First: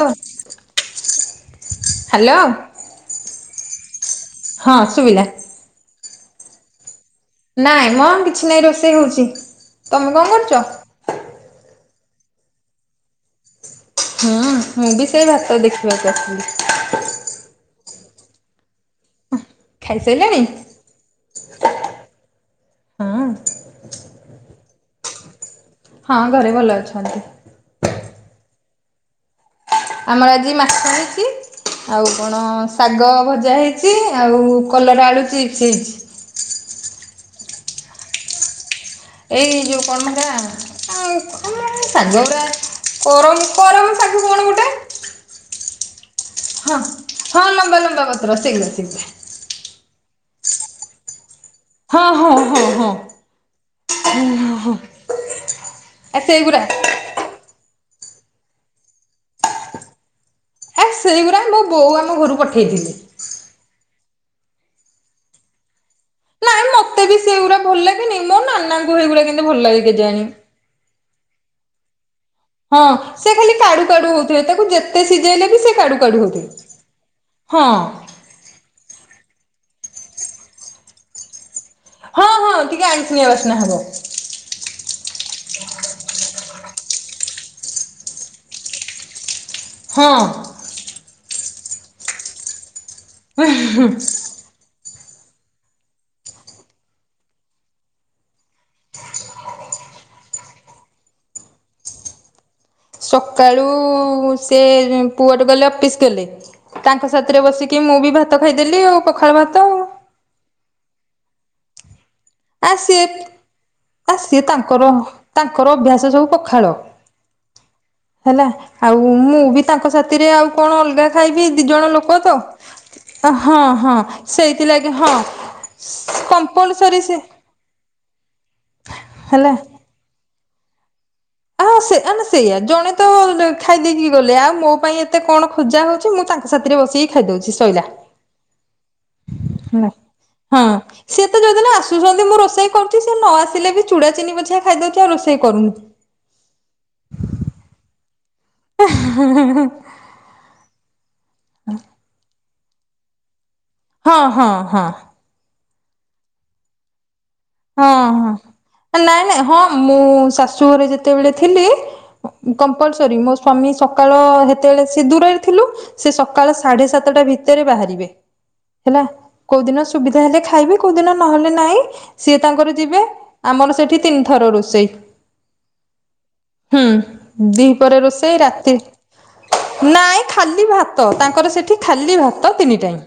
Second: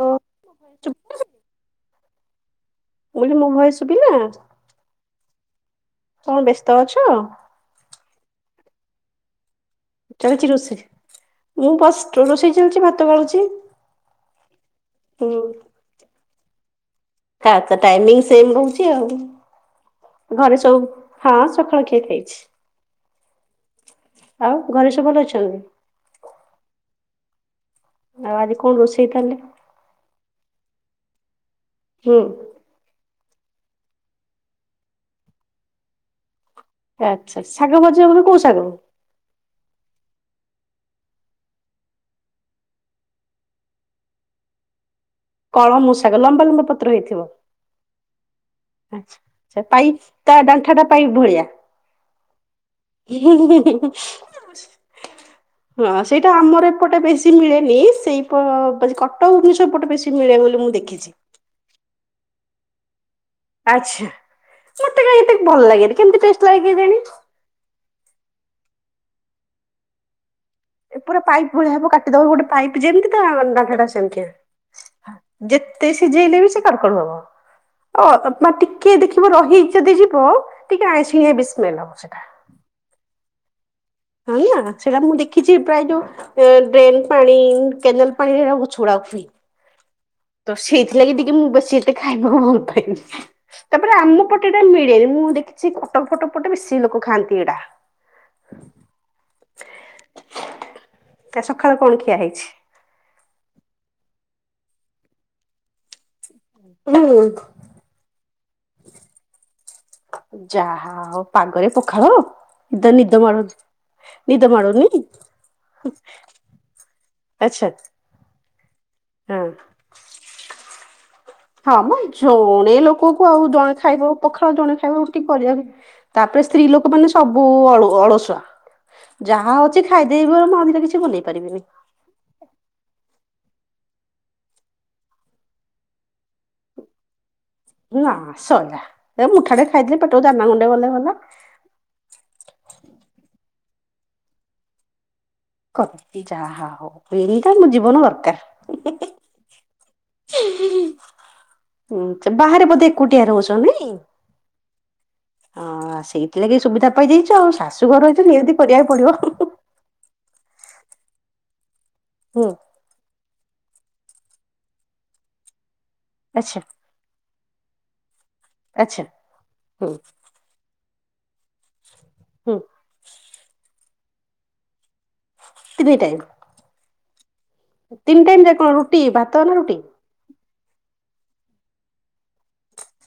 ଓ hello. ଓହୋ ମୋ ଭୟସେ୍ ଶୁଭିଲା? ହଁସୁବିଲା। କଣ ବ୍ୟସ୍ତ ଅଛ? ନାଇଁ ମ କିଛି ନାହିଁ ରୋଷେଇ ହେଉଚି। ଚାଲିଚି ରୋଷେଇ ମୁଁ ଫାଷ୍ଟ୍ ରୋଷେଇ ଚାଲିଚି ଭାତ ଗଳୁଚି। ହୁଁ ମୁଁ ବି ସେଇ ଭାତ ଦେଖିବାକୁ ଆସିଚି। ପ୍ରଏତ ଟାଇମିଙ୍ଗି ସେମେ ରହୁଚି ଆଉ ଖାଇସାଇଲଣି? ଘରେ ସବୁ ହଁ ସକାଳ କ୍ଷିଆ ଖାଇଛି। ହଁ। ଆଉ ଘରେ ସବୁ ଭଲ ଅଛନ୍ତି? ହଁ ଘରେ ଭଲ ଅଛନ୍ତି। ଆଉ ଆଜି କଣ ରୋଷେଇ ତାହେଲେ? ଆମର ଆଜି ମାଛ ହେଇଛି, ଆଉ ହୁଁ କଣ ଶାଗ ଭଜା ହେଇଛି ଆଉ କଲରା ଆଳୁ ଚିପ୍ସ ହେଇଛି। ଆଚ୍ଛା ଶାଗ ଭଜା ମାନେ କୋଉ ଶାଗ? ଏଇ ଯୋଉ କଣ ମ ହେଟା ଆଉ [unintelligible] କରମ କରମ ଶାଗ କଣ ଗୋଟେ? କଳମ ଶାଗ ଲ ହଁ ହଁ, ଲମ୍ବା ଲମ୍ବା ପତ୍ର ସେଇଗୁରା। ସେଇଗୁରା। ଆଚ୍ଛା ଆଚ୍ଛା ପାଇ ତା ଡାଣ୍ଠା ଟା ପାଇ ଭଳିଆ? [inaudible] ହଁ ହଁ ହଁ ହଁ ହଁ, ଆ ସେଇଟା ସେଇଗୁରା ଆମର ଏପଟେ ବେଶୀ ମିଳେନି। ସେଇ ପ କଟକ, ଭୁବନେଶ୍ୱର ପଟେ ବେଶୀ ମିଳେ ବୋଲି ମୁଁ ଦେଖିଛି। [unintelligible] ମୋ ବୋଉ ଆମ ଘରୁ ପଠେଇ ଥିଲେ। ଆଚ୍ଛା, ମତେ କାଇଁ ଏତେ ଭଲ ଲାଗେନି। କେମତି ଟେଷ୍ଟ ଲାଗେ ନାଇଁ କେଜାଣି? ମତେ ବି ସେଗୁଡା ଭଲ ଲାଗେନି, ମୋ ନାନାଙ୍କୁ ସେଗୁଡା କେନ୍ତି ଭଲ ଲାଗେ କେଜାଣି? ଏ ପୁରା ପାଇପ୍ ଭଳିଆ ହବ, କାଟିଦବ ଗୋଟେ ପାଇପ ହଁ ଯେମତି ତା ସେ ଖାଲି କାଡୁ ଡାଣ୍ଠାଟା କାଡୁ ସେମିତିଆ। ହଉଥିବେ ତାକୁ ଯେତେ ସିଝେଇଲେ ବି ସେ ଯେତେ କାଡୁ କାଡୁ ସିଝେଇଲେ ହଉଥିବେ। ବି ସେ କାଡୁକାଡୁ ହବ। ହଁ ଅ ମା ଟିକେ ଦେଖିବ ରହି ଯଦି ଯିବ ଟିକେ ଆଇଁଷିଣିଆ ବି ସ୍ମେଲ ହବ ସେଇଟା। ହଁ ହଁ, ଟିକେ ଆଇଁଷିଣିଆ ବାସ୍ନା ହବ। [unintelligible] ସେଇଟା ମୁଁ ଦେଖିଛି ପ୍ରାୟ ଯୋଉ ଡ୍ରେନ ପାଣି, କେନଲ ପାଣିରେ ହେଉରା ଗଛ ଗୁଡ଼ା ହୁଏ। ହଁ। ତ ସେଇଥିଲାଗି ଟିକେ ମୁଁ ବେଶୀ ଏତେ ଖାଇବାକୁ ଭଲ ପାଏନି। ତାପରେ ଆମ ପଟ ଏତେ ଟା ମିଳେ ନି। ମୁଁ ଦେଖିଛି କଟକ-ଫଟକ ପଟେ ବେଶୀ ଲୋକ ଖାଆନ୍ତି ଏଇଟା। ଆ ସକାଳ କଣ ଖିଆ ହେଇଛି? ସକାଳୁ ସେ [unintelligible] ଗଲେ ଅଫିସ ଗଲେ। ତାଙ୍କ ହୁଁ। ସାଥିରେ ବସିକି କି ମୁଁ ବି ଭାତ ଖାଇଦେଲି ଆଉ ପଖାଳ ଭାତ ଆଉ। ଯାହା ହଉ ପାଗରେ ପଖାଳ? ଆ ନିଦ ସିଏ ନିଦ ମାଡୁ ଆ ସିଏ ନିଦ ମାଡୁନି? ତାଙ୍କର ତାଙ୍କର ଅଭ୍ୟାସ ସବୁ ପଖାଳ। ଆଚ୍ଛା ହେଲା? ଆଉ ମୁଁ ହଁ। ବି ତାଙ୍କ ସାଥିରେ ଆଉ କଣ ଅଲଗା ଖାଇବି ଦି ହଁ ଜଣ ମ ଲୋକ ତ। ଜଣେ ଲୋକକୁ ଆଉ ହଁ ଜଣେ ହଁ ଖାଇବ ପଖାଳ, ଜଣେ ସେଇଥିଲାଗି ଖାଇବ ହଁ ରୁଟି କରିବାକୁ ତାପରେ ସ୍ତ୍ରୀ ଲୋକ କମ୍ପଲସରି ମାନେ ସେ ସବୁ ଅଳ-ଅଳସୁଆ। ହେଲା। ଯାହା ଅଛି ଖାଇଦେବି ବରଂ ଅମ୍ବିକା କିଛି ବନେଇ ପାରିବିନି। ହଁ ସେ ମାନେ ସେଇଆ। ଜଣେ ତ ଖାଇଦେଇକି ଗଲେ ଆଉ ମୋ ପାଇଁ ଏତେ କଣ ଖୋଜା ହଉଛି, ମୁଁ ତାଙ୍କ ସାଥିରେ ବସିକି ଖାଇ ଦଉଛି ସଇଲା। ନା ସଇଲା ଏ ମୁଠା ଟେ ହେଲା ଖାଇଦେଲେ ପେଟକୁ ଦାନା ହଁ। ଗୁଣ୍ଡେ ଗଲେ ଗଲା। ସିଏ ତ [unintelligible] ମୁଁ ରୋଷେଇ କରୁଛି। ସେ ନ ଆସିଲେ ବି ଚୂଡ଼ା ଚିନି ପଛିିକା ଖାଇ ଦଉଛି, ଆଉ ରୋଷେଇ କରୁନି। ଯାହା ହଉ [unintelligible] ମୋ ଜୀବନ ଦରକାର। [inaudible] ବାହାରେ ବୋଧେ ଏକୁଟିଆ ରହୁଛ ନାଇଁ? ହଁ ହଁ ହଁ। ହଁ, ସେଇଥିଲାଗି ସୁବିଧା ପାଇ ଯାଇଛ ଆଉ। ହଁ ଶାଶୁ ଘର ହେଇଥିଲେ ନିହାତି କରିବାକୁ ହଁ ନାଇଁ ପଡ଼ିବ। ନାଇଁ ହଁ ମୁଁ ଶାଶୁ ଘରେ ଯେତେବେଳେ ଥିଲି ହୁଁ। କରି ସରି ମୋ ସ୍ଵାମୀ ସକାଳ ହେତେବେଳେ ସେ ଦୂରରେ ଥିଲୁ ସେ ସକାଳ ଆଚ୍ଛା ସାଢେ ସାତଟା ଭିତରେ ବାହାରିବେ ହେଲା। ଆଚ୍ଛା କୋଉ ଦିନ ହୁଁ ସୁବିଧା ହେଲେ ଖାଇବେ କୋଉ ଦିନ ନହେଲେ ନହିଁ ସିଏ ହୁଁ ତାଙ୍କର ଯିବେ ଆମର ସେଠି ତିନିଥର ରୋଷେଇ ତିନି ଟାଇମ୍? ହୁଁ ଦି ପରେ ରୋଷେଇ ଯାକ କଣ ରାତି ରୁଟି ଭାତ ନା ରୁଟି? ନାଇଁ ଖାଲି ଭାତ ତାଙ୍କର ସେଇଠି ଖାଲି ଭାତ ତିନି ଟାଇମ୍।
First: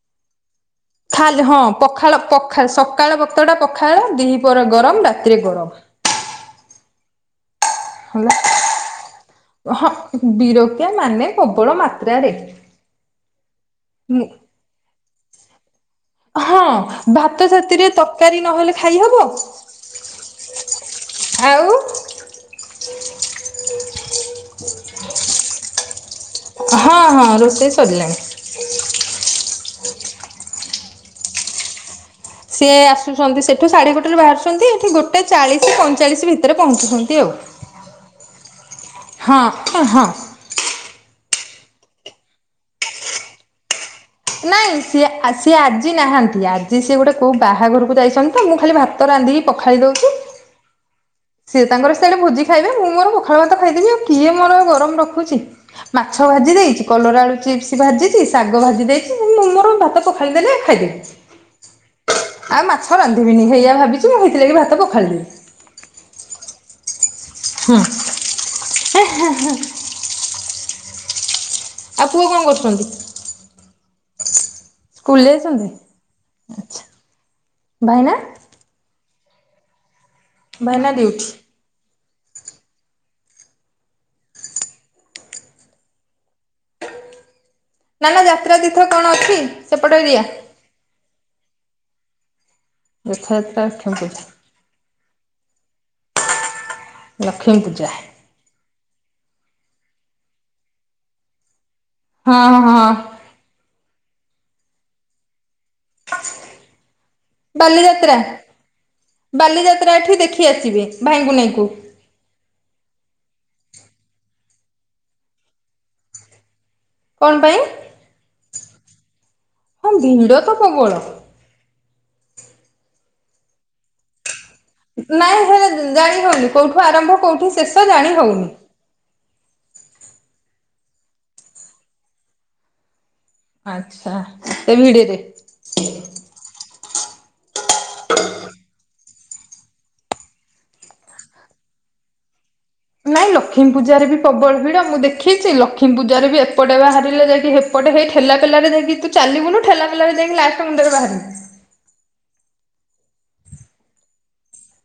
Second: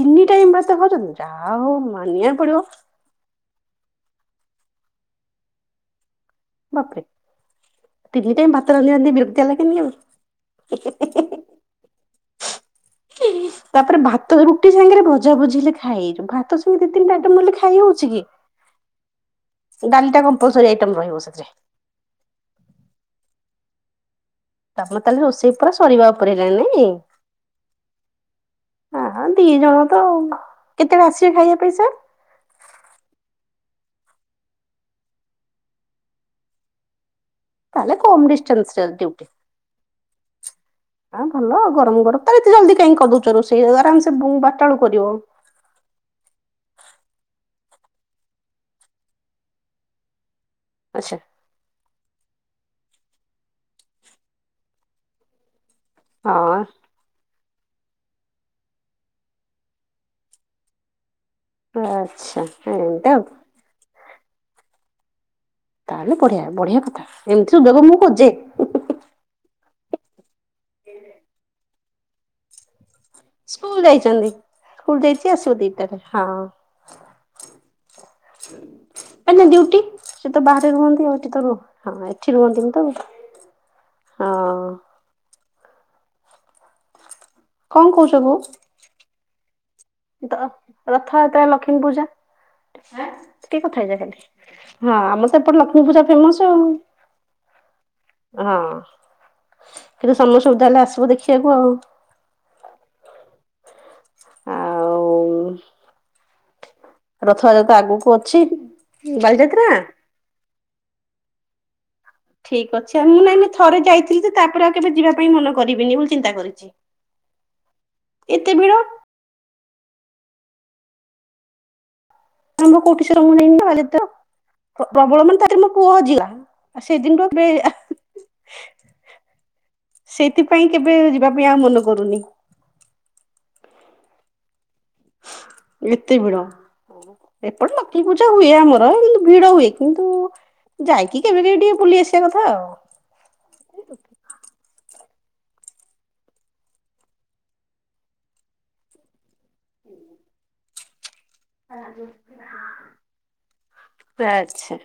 ତିନି ଟାଇମ ଭାତ ଖାଉଚନ୍ତି ଖାଲି ହଁ ଯାହା ହଉ ପଖାଳ ମାନିବାକୁ ପଖାଳ ପଡିବ। ସକାଳ ବକ୍ତଟା ପଖାଳ ଦି ପରେ ଗରମ ରାତିରେ ଗରମ। ବାପରେ। ତିନି ଟାଇମ ଭାତ ରାନ୍ଧି ରାନ୍ଧି ବିରକ୍ତିଆ ହେଲା ଲାଗେନି ଆଉ। ହଁ ବିରକିଆ ମାନେ ପ୍ରବଳ ମାତ୍ରାରେ। ତାପରେ ଭାତ ରୁଟି ସାଙ୍ଗରେ ଭଜା ଭଜି ହେଲେ ଖାଇହେ ଭାତ ହଁ ସାଙ୍ଗେ ଦି ତିନଟା ଭାତ ଆଇଟମ ନହେଲେ ଖାଇ ସାଥିରେ ହଉଚି କି? ତରକାରୀ ନହେଲେ ଖାଇହବ ଡାଲିଟା କମ୍ପଲସରି ଆଇଟମ ରହିବ ସେଥିରେ। ଆଉ ତମେ ତାହେଲେ ରୋଷେଇ ପୁରା ସରିବାଉପରେ ହେଲାଣି ନାଇଁ? ହଁ ହଁ ରୋଷେଇ ସରିଲାଣି। ହ ଦି ଜଣ ତ। କେତେଳେ ଆସିବେ ଖାଇବା ପାଇଁ ସାର୍? ସିଏ ଆସୁଛନ୍ତି ସେଠୁ ସାଢେ ଗୋଟେରେ ବାହାରୁଚନ୍ତି ଏଠି ଗୋଟେ ଚାଳିଶ ପଇଁଚାଳିଶ ଭିତରେ ପହଞ୍ଚୁଚନ୍ତି ଆଉ। ତାହଲେ କମ୍ ଡିସଷ୍ଟନ୍ସରେ ଡିଉଟି। ହଁ ହଁ। ହଁ ଭଲ ଗରମ ଗରମ ତ ଏତେ ଜଲଦି କାହିଁକି କରିଦଉଚ ରୋଷେଇ ଆରାମ ସେ ବଟା ନାଇଁ ବଳୁ ସିଏ କରିବ। ସିଏ ଆଜି ନାହାଁନ୍ତି ଆଜି ସିଏ ଗୋଟେ କେଉଁ ବାହାଘରକୁ ଯାଇଚନ୍ତି ତ ମୁଁ ଖାଲି ଭାତ ରାନ୍ଧିକି ପଖାଳି ଦେଉଚି ଆଛା। ସିଏ ତାଙ୍କର ସିଆଡେ ଭୋଜି ଖାଇବେ ମୁଁ ମୋର ପୋଖାଳ ଭାତ ଖାଇଦବି ଆଉ କିଏ ମୋର ଗରମ ରଖୁଚି। ମାଛ ହଁ ଭାଜି ଦେଇଚି କଲରା ଆଳୁ ଚିପ୍ସ ଭାଜିଚି ଶାଗ ଭାଜି ଦେଇଚି ମୁଁ ମୋର ଭାତ ପଖାଳି ଦେଲେ ଖାଇଦେବି। ଆଚ୍ଛା ଆଉ ମାଛ ଏମିତି ଆଉ। ରାନ୍ଧିବିନି ହେଇଆ ଭାବିଚି ମୁଁ ହେଇଥିଲାଗି ଭାତ ପଖାଳି ଦେନି। ତାହେଲେ ବଢିଆ ବଢିଆ କଥା ଏମିତି ହୁଁ। ସୁଯୋଗ ମୁଁ ଖୋଜେ। [unintelligible] [unintelligible] ଆଉ ପୁଅ କଣ କରୁଚନ୍ତି? ସ୍କୁଲ ଯାଇଚନ୍ତି ସ୍କୁଲ ଯାଇଚି ଆସିବ ଦିଟାରେ ହଁ। ଆଚ୍ଛା ଭାଇନା ଏଇନା ଡିଉଟି ସେ ତ ବାହାରେ ଭାଇନା ରୁହନ୍ତି ଆଉ ଡ୍ୟୁଟି। ଏଠି ତ ରୁହ ହଁ ଏଠି ରୁହନ୍ତିନି ତ ହଁ। କଣ ନା କହୁଛ ନା ବୋଉ? ଯାତ୍ରା ତୀର୍ଥ କଣ ଅଛି ସେପଟ ଏ ରଥଯାତ୍ରା ଲକ୍ଷ୍ମୀ ପୂଜା ରଥଯାତ୍ରା ଲକ୍ଷ୍ମୀ ପୂଜା ହଁ ଆମର ତ ଏପଟେ ଲକ୍ଷ୍ମୀ ପୂଜା ଫେମସ ଆଉ। ଲକ୍ଷ୍ମୀ ପୂଜା? ହଁ। କେବେ ସମୟ ସୁବିଧା ହେଲେ ଆସିବ ଦେଖିବାକୁ ଆଉ। ହଁ ହଁ। ଆଉ ରଥଯାତ୍ରା ତ ଆଗକୁ ବାଲିଯାତ୍ରା ଅଛି ବାଲିଯାତ୍ରା ଏଠି ଦେଖି ଆସିବି ଭାଇଙ୍କୁ ନେଇକୁ। ଠିକ୍ ଅଛି ଆଉ ମୁଁ ନାଇଁ ମୁଁ ଥରେ ଯାଇଥିଲି ଯେ ତାପରେ ଆଉ କେବେ ଯିବା ପାଇଁ ମନ କରିବିନି ମୁଁ ଚିନ୍ତା କରିଚି। କଣ ପାଇଁ? ଏତେ ଭିଡ଼। ହଁ ଭିଡ଼ ତ ପବଳ। ଆମ [unintelligible] ନାଇଁ ସେଟା ଜାଣି ହଉନି ଆଉ କୋଉଠୁ ଆରମ୍ଭ ସେଦିନଠୁ କେବେ କୋଉଠି ଶେଷ ଜାଣି ହଉନି। [inaudible] ସେଇଥିପାଇଁ କେବେ ଯିବା ପାଇଁ ଆଉ ମନ କରୁନି। ଆଛା ଏ ଭିଡେ ଦେ ଏତେ ଭିଡ଼ ଏପଟେ ଲକ୍ଷ୍ମୀ ପୂଜା ହୁଏ ଆମର। ଭିଡ ହୁଏ କିନ୍ତୁ ଯାଇକି କେବେ କେବେ ଟିକେ ବୁଲି ଆସିବା କଥା ଆଉ। ନାଇଁ ଲକ୍ଷ୍ମୀ ପୂଜାରେ ବି ପ୍ରବଳ ଭିଡ଼। ମୁଁ ଦେଖିଛି ଲକ୍ଷ୍ମୀ ପୂଜାରେ ବି ଏପଟେ ବାହାରିଲେ ଯାଇକି ହେ ସେପଟେ ହେ ଠେଲା ପେଲା ଯାଇକି ତୁ ଚାଲିବୁନୁ ଠେଲା ପେଲାରେ ଯାଇକି ଲାଷ୍ଟ ମୁଣ୍ଡରେ ବାହାରିବୁ। ଆଛା।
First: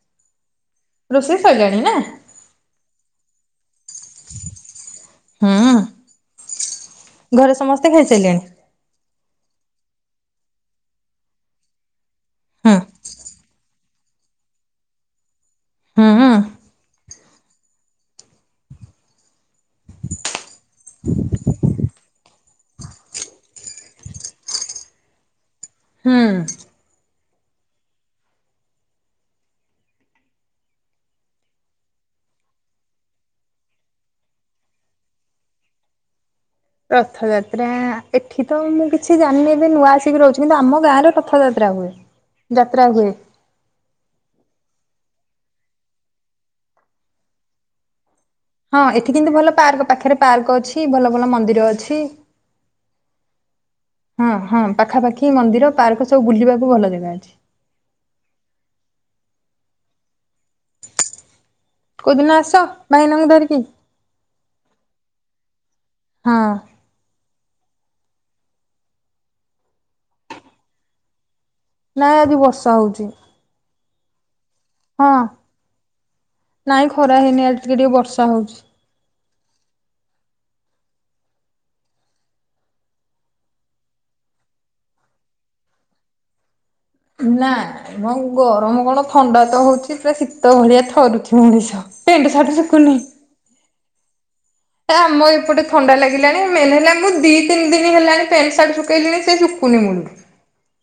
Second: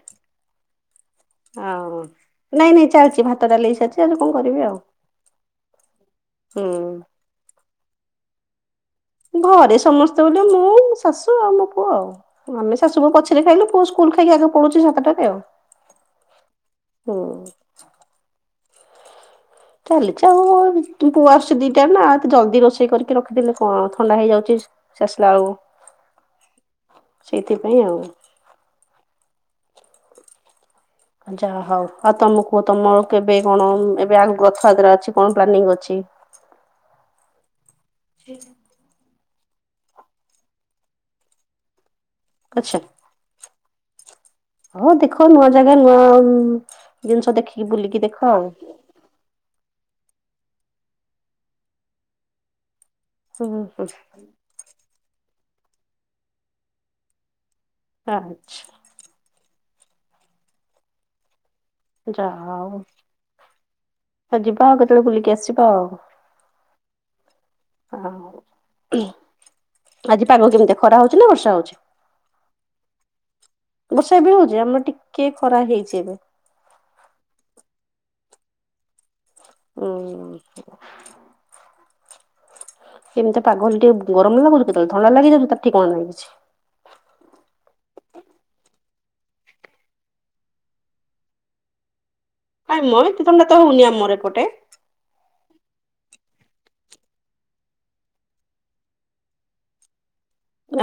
ରୋଷେଇ ସଇଲାଣି ନା? ନାଇଁ ନାଇଁ ଚାଲିଛି ଭାତ ଡାଲି ହୋଇସାରିଛି ଏବେ କଣ କରିବି ଆଉ। ହୁଁ ହୁଁ। ଘରେ ସମସ୍ତେ ଖାଇସାରିଲେଣି। ଘରେ ସମସ୍ତେ ବୋଲି ମୁଁ ଶାଶୁ ଆଉ ମୋ ପୁଅ ଆଉ। ଆମେ ଶାଶୁବୋହୂ ପଛରେ ଖାଇଲୁ ପୁଅ ସ୍କୁଲ ଖାଇକି ଆଗେ ପଳାଉଛି ସାତଟାରେ ଆଉ। ହଁ ହଁ। ହଁ। ଚାଲିଛି ଆଉ ପୁଅ ଆସୁଛି ଦି ଟାରେ ନା ଜଲ୍ଦି ରୋଷେଇ କରିକି ରଖିଦେଲେ କଣ ଥଣ୍ଡା ହେଇଯାଉଛି। ସେ ଆସିଲା ହୁଁ। ବେଳକୁ ସେଇଥିପାଇଁ ଆଉ। ଯାହା ହଉ ଆଉ ତମକୁ ତମ କେବେ କଣ ଏବେ ଆଉ ରଥଯାତ୍ରା ଅଛି କଣ ପ୍ଲାନିଂ ଅଛି? ରଥଯାତ୍ରା ଏଠି ତ ମୁଁ କିଛି ଜାଣିନି ଏବେ ନୂଆ ଆସିକି ରହୁଛି କିନ୍ତୁ ଆମ ଗାଁ ରେ ରଥ ଯାତ୍ରା ହୁଏ ଆଚ୍ଛା ଯାତ୍ରା ହୁଏ। ହଉ ଦେଖ ନୂଆ ଜାଗା ନୂଆ ଜିନିଷ ଦେଖିକି ବୁଲିକି ଦେଖ ଆଉ। ହଁ ଏଠି କିନ୍ତୁ ଭଲ ପାର୍କ ପାଖରେ ପାର୍କ ଅଛି ଭଲ ଭଲ ମନ୍ଦିର ଅଛି। ହୁଁ ହୁଁ। ହଁ ହଁ ପାଖାପାଖି ମନ୍ଦିର ପାର୍କ ସବୁ ବୁଲିବାକୁ ଭଲ ଜାଗା ଅଛି। ଆଛା। କୋଉଦିନ ଯାହା ଆସ ହଉ ଭାଇନାଙ୍କୁ ଧରିକି। ଯିବା ଆଉ କେତେବେଳେ ବୁଲିକି ଆସିବା ଆଉ। ହଁ। ଆଜି ପାଗ କେମିତି ଖରା ହଉଛି ନା ବର୍ଷା ହଉଛି? ନାଇଁ ଆଜି ବର୍ଷା ହଉଛି। ବର୍ଷା ଏବେ ହଉଛି ଆମର ହଁ ଟିକେ ଖରା ହେଇଛି ଏବେ। ନାଇଁ ଖରା ହେଇନି ଇଆଡ଼େ। ଟିକେ ଟିକେ ବର୍ଷା ହଉଛି। ହୁଁ। ଏମିତିଆ ପାଗ ହେଲେ ଟିକେ ଗରମ ଲାଗୁଛି କେତେବେଳେ ଥଣ୍ଡା ଲାଗିଯାଉଛି ତାର ଠିକଣା ନାହିଁ କିଛି। ନା ଗରମ କଣ ଥଣ୍ଡା ତ ହଉଛି ପୁରା ଶୀତ ଭଳିଆ ଥରୁଛି ମଣିଷ। ପେଣ୍ଟ ସାର୍ଟ କାଇଁ ଶୁଖୁନି। ମ ଏତେ ଥଣ୍ଡା ତ ହଉନି ଆମର ଏପଟେ। ଆମର ଏପଟେ ଥଣ୍ଡା ଲାଗିଲାଣି ମେନ୍ ହେଲା ମୁଁ ଦି ତିନି ଦିନ ହେଲାଣି ପ୍ୟାଣ୍ଟ ସାର୍ଟ ଶୁଖେଇଲିଣି ସେ ଶୁଖୁନି ମୁଳୁରୁ।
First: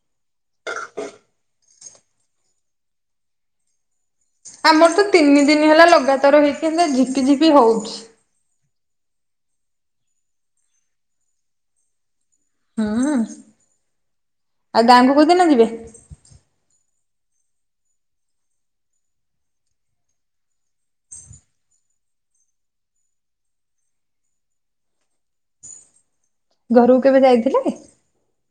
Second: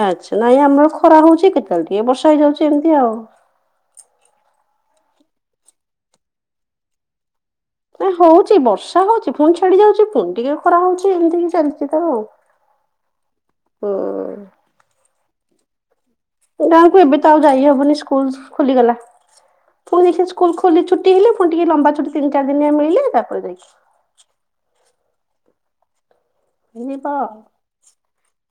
ଆଚ୍ଛା ନାଇଁ ଆମର ଖରା ହଉଛି କେତେବେଳେ ଟିକେ ବର୍ଷା ହେଇଯାଉଛି ଏମିତି ଆଉ। ଆମର ତ ତିନି ଦିନ ହେଲା ଲଗାତାର ହେଇକି ଝିପି ଝିପି ହୋଉଛି। ନା ହଉଛି ବର୍ଷା ହଉଛି ପୁଣି ଛାଡି ଯାଉଛି ପୁଣି ଟିକେ ଖରା ହଉଛି ଏମିତି କି ଚାଲିଛି ତ ଆଉ। ହୁଁ ହୁଁ ଆଉ ଗାଁକୁ କୋଉଦିନ ଯିବେ? ଗାଁକୁ ଏବେ ତ ଆଉ ଯାଇ ହବନି ସ୍କୁଲ ଖୋଲିଗଲା। ପୁଣି ଯାଇ ସେ ସ୍କୁଲ ଖୋଲି ଛୁଟି ହେଲେ ଫୁଣି ଟିକେ ଲମ୍ବା ଛୁଟି ତିନ ଚାରି ଦିନିଆ ମିଳିଲେ ତାପରେ ଯାଇକି। ଘରକୁ ଏଇତ କେବେ ଯାଇଥିଲେ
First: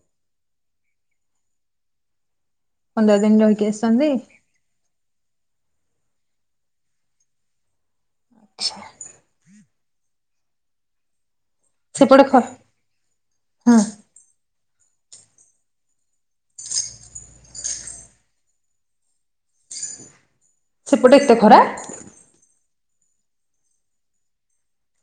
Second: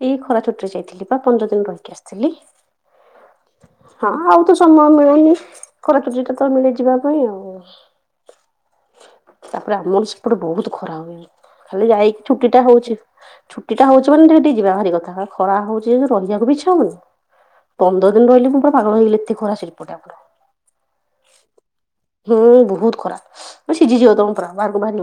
ଏଇ ଖରା ଛୁଟିରେ ଯାଇଥିଲି ବା ପନ୍ଦର ଦିନ ରହିକି ଆସିଥିଲି। ପନ୍ଦର ଦିନ ରହିକି ଆସିଛନ୍ତି? ହଁ ଆଉ ତ ସମୟ ମିଳେନି ଖରାଛୁଟି ଟା ତ ମିଳେ ଯିବା ପାଇଁ ଆଉ। ଆଚ୍ଛା। ତାପରେ ଆମର ସେପଟେ ବୋହୁତ ଖରା ହୁଏ ଖାଲି ସେପଟେ ଯାଇକି ଖ ଛୁଟିଟା ହୋଉଚି। ଛୁଟି ହଁ ଟା ହୋଉଚି ମାନେ ଟିକେ ଯିବା ଭାରି କଥା ଖରା ହୋଉଚି ରହିବାକୁ ଇଛା ହୋଉନି। ପନ୍ଦର ଦିନ ରହିଲି ମୁଁ ପୁରା ପାଗଳ ହେଇଗଲି ଏତେ ଖରା ସେପଟେ ଆମର। ସେପଟେ ଏତେ ଖରା? ହୁଁ ବୋଉତ୍ ଖରା ସିଝିଯିବ ତମେ ପୁରା ବାହାରକୁ ବାହାରି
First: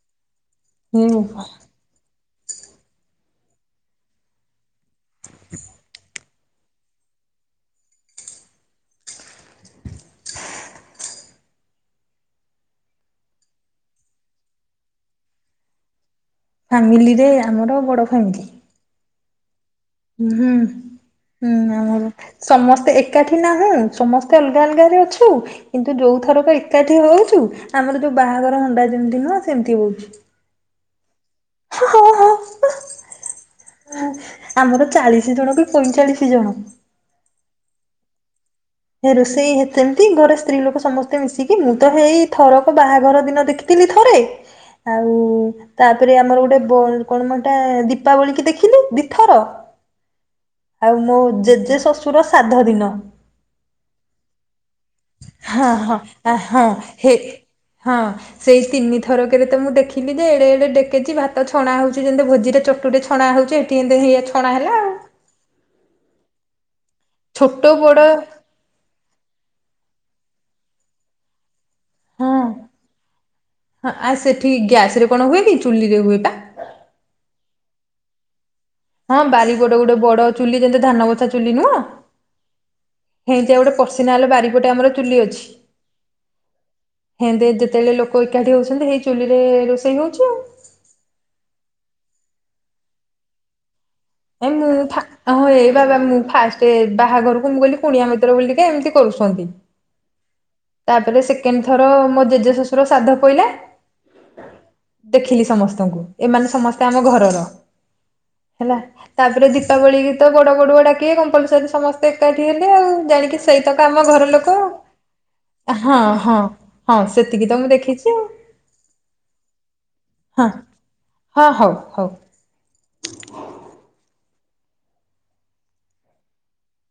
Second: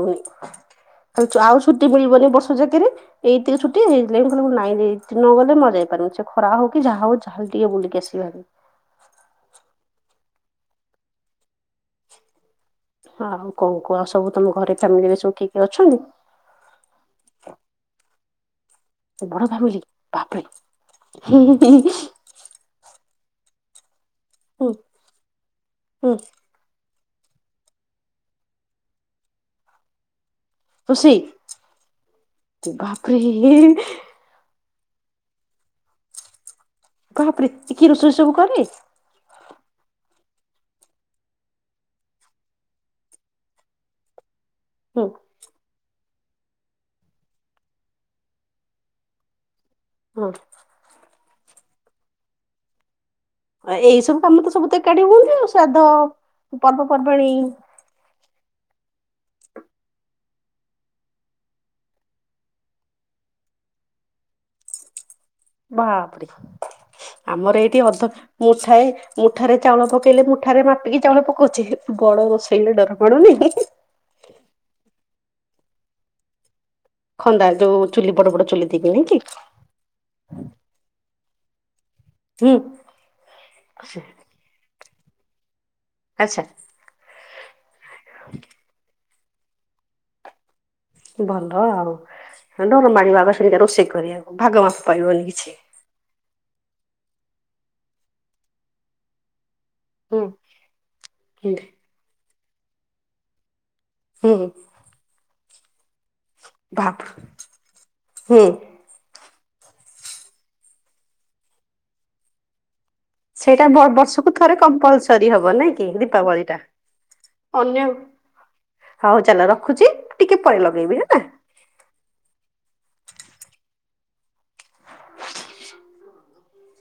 ହୁଁ। ହୋଉନି ଆଉ। ଛୁଟି ମିଳିବନି ବର୍ଷ ଜାଙ୍କରେ। ଏଇତିକିରେ ଛୁଟି ହେଇଥି ଲାଗି କଁ ନାଇଁ ହେଥିତିଲାଗୀ ଯାଇପାରିବିନି ସେ ଖରା ହୋଉ କି ଯାହା ହୋଉାହାେ ଟିକେ ବୁିକି ଆସିିଭାର। ଆଉ କଣ କୁହ ଆଉ ସବୁ ତମ ଘରେ ଫ୍ୟାମିଲିରେ ସବୁ କିଏ କିଏ ଅଛନ୍ତି? ଫାମିଲିରେ ଆମର ବଡ ଫାମିଲି। ବଡ ଫାମିଲି ହୁଁ ବାପରେ। ଆମର ସମସ୍ତେ ଏକାଠି ନାହୁଁ ସମସ୍ତେ ଅଲଗା ହୁଁ ଅଲଗାରେ ଅଛୁ କିନ୍ତୁ ହୁଁ ଯୋଉ ଥରକ ଏକାଠି ହୋଉଚୁ ଆମର ଯୋଉ ବାହାଘର ହଣ୍ଡା ଯେମିତି ନୁହଁ ସେମିତି ହୋଉଚି। ଖୁସି ହଁ ବାପରେ ଆମର ଚାଳିଶି ଜଣ କି ପଇଁଚାଳିଶି ଜଣ। ବାପରେ ଏତିକି ରୋଷେଇ ସବୁ କିଏ କରେ? ହେ ରୋଷେଇ ସେମିତି ଘରେ ସ୍ତ୍ରୀ ଲୋକ ସମସ୍ତେ ମିଶିକି ମୁଁ ତ ହେଇ ଥରକ ବାହାଘର ଦିନ ଦେଖିଥିଲି ଥରେ। ହ ହଁ। ହଁ। ତାପରେ ଆମର ଗୋଟେ ବ କଣ ମଏଟା ଦୀପାବଳି କି ଦେଖିଲି ଦିଇଥର। ହଁ। ଆଉ ମୋ ଜେଜେ ଶ୍ୱଶୁର ସାଧ ଦିନ। ଏଇ ସବୁ କାମ ତ ସବୁ ତ ଏକାଠି ହୁଅନ୍ତି ଆଉ ହଁ ହଁ ଆ, ଶଵାଦ୍ଧ ହଁ ହେ ପର୍ବପର୍ବାଣୀ। ହଁ। ସେଇ ତିନି ଥରକରେ ତ ମୁଁ ଦେଖିଲି ଯେ ଏଡେ ଏଡେ ଡକଚି ଭାତ ଛଣା ହୋଉ ଚିଯେ ଭୋଜିରେ ଚଟୁରେ ଛଣା ହେଉଚି ଏଠି ଇଏ ଛଣା ହେଲା ଆଉ। ବାପରେ ଆମର ଛୋଟ ଏଇଠି ବଡ ଅଧକା ମୁଠାଏ ମୁଠାରେ ଚାଉଳ ପକେଇଲେ ମୁଠାରେ ମାପିକି ଚାଉଳ ପକଉଚି। ବଡ ହଁ ରୋଷେଇଲେ ଡର ମାଡୁନି? ଆ ସେଠି ଗ୍ୟାସରେ କଣ ହୁଏ କିି ଚୁଲିରେ ହୁଏ ବା। ଖନ୍ଦା ଯୋଉ ଚୁଲି ବଡ ବଡ ଚୁଲି। ଦେଇକି ନାଇଁ ହଁ କି ବାରି ଗୋଟେ ଗୋଟେ ବଡ ଚୁଲି ଯେନ୍ତେ ଧାନ ବସା ଚୁଲି ନୁଉଁ। ହୁଁ ହେଇନ୍ତିଆ ଗୋଟେ ପର୍ଶନାଲ୍ ବାରିପଟେ ଆମର ଚୁଲି ଅଛି। ଆଛା। ହେନ୍ତି ଯେତେତେବେଳେ ଲୋକ ଏକାଠି ହଉଚନ୍ତି ସେଇ ଚୁଲିରେ ରୋଷେଇ ହଉଛି ଆଉ। ଭଲ ଆଉ ହଁ ଡର ମାଡିବ ଆଗ ସେନ୍ତିଆ ରୋଷେଇ କରିଆ ଏ ମୁଁ ଥାକ୍ ଆହା ଇଏ ବାବା ମୁଁ ଫାଷ୍ଟ ବାହାଘରକୁ ମୁଁ କହିଲି କୁଣିଆ ମିତ୍ର ବୋଲି କେ ଏମତି କରୁଚନ୍ତି। ଓ। ତାପରେ ସେକେଣ୍ଡ ଥର ମୋ ଜେଜେ ଶଶୁର ସାଧ ପଇଲା ହୁଁ। ଦେଖିଲି ସମସ୍ତଙ୍କୁ ଏମାନେ ସମସ୍ତେ ଭାବ ଆମ ଘରର ହୁଁ ହେଲା। ତାପରେ ଦୀପାବଳି ଗୀତ ବଡ ବାଡୁଆ ଡାକେ କମ୍ପଲସରୀ ସମସ୍ତେ ଏକାଠି ହେବେ ଆଉ। ଜାଣିକି ସେଇଟା ବ ସେଇତକ ଆମ ବର୍ଷକୁ ଘର ଥରେ ଲୋକ। କମ୍ପଲସରୀ ହବ ନାଇଁ ଆ କି ହଁ ହଁ ଦୀପାବଳି ଟା ହଁ ସେତିକି ତ ମୁଁ ଅନ୍ୟ ଦେଖିଚି ଆଉ। ହଉ ଚାଲ ରଖୁଚି, ଟିକେ ହଁ ପରେ ଲଗେଇବି ହେଲା। ହଁ, ହଉ, ହଉ।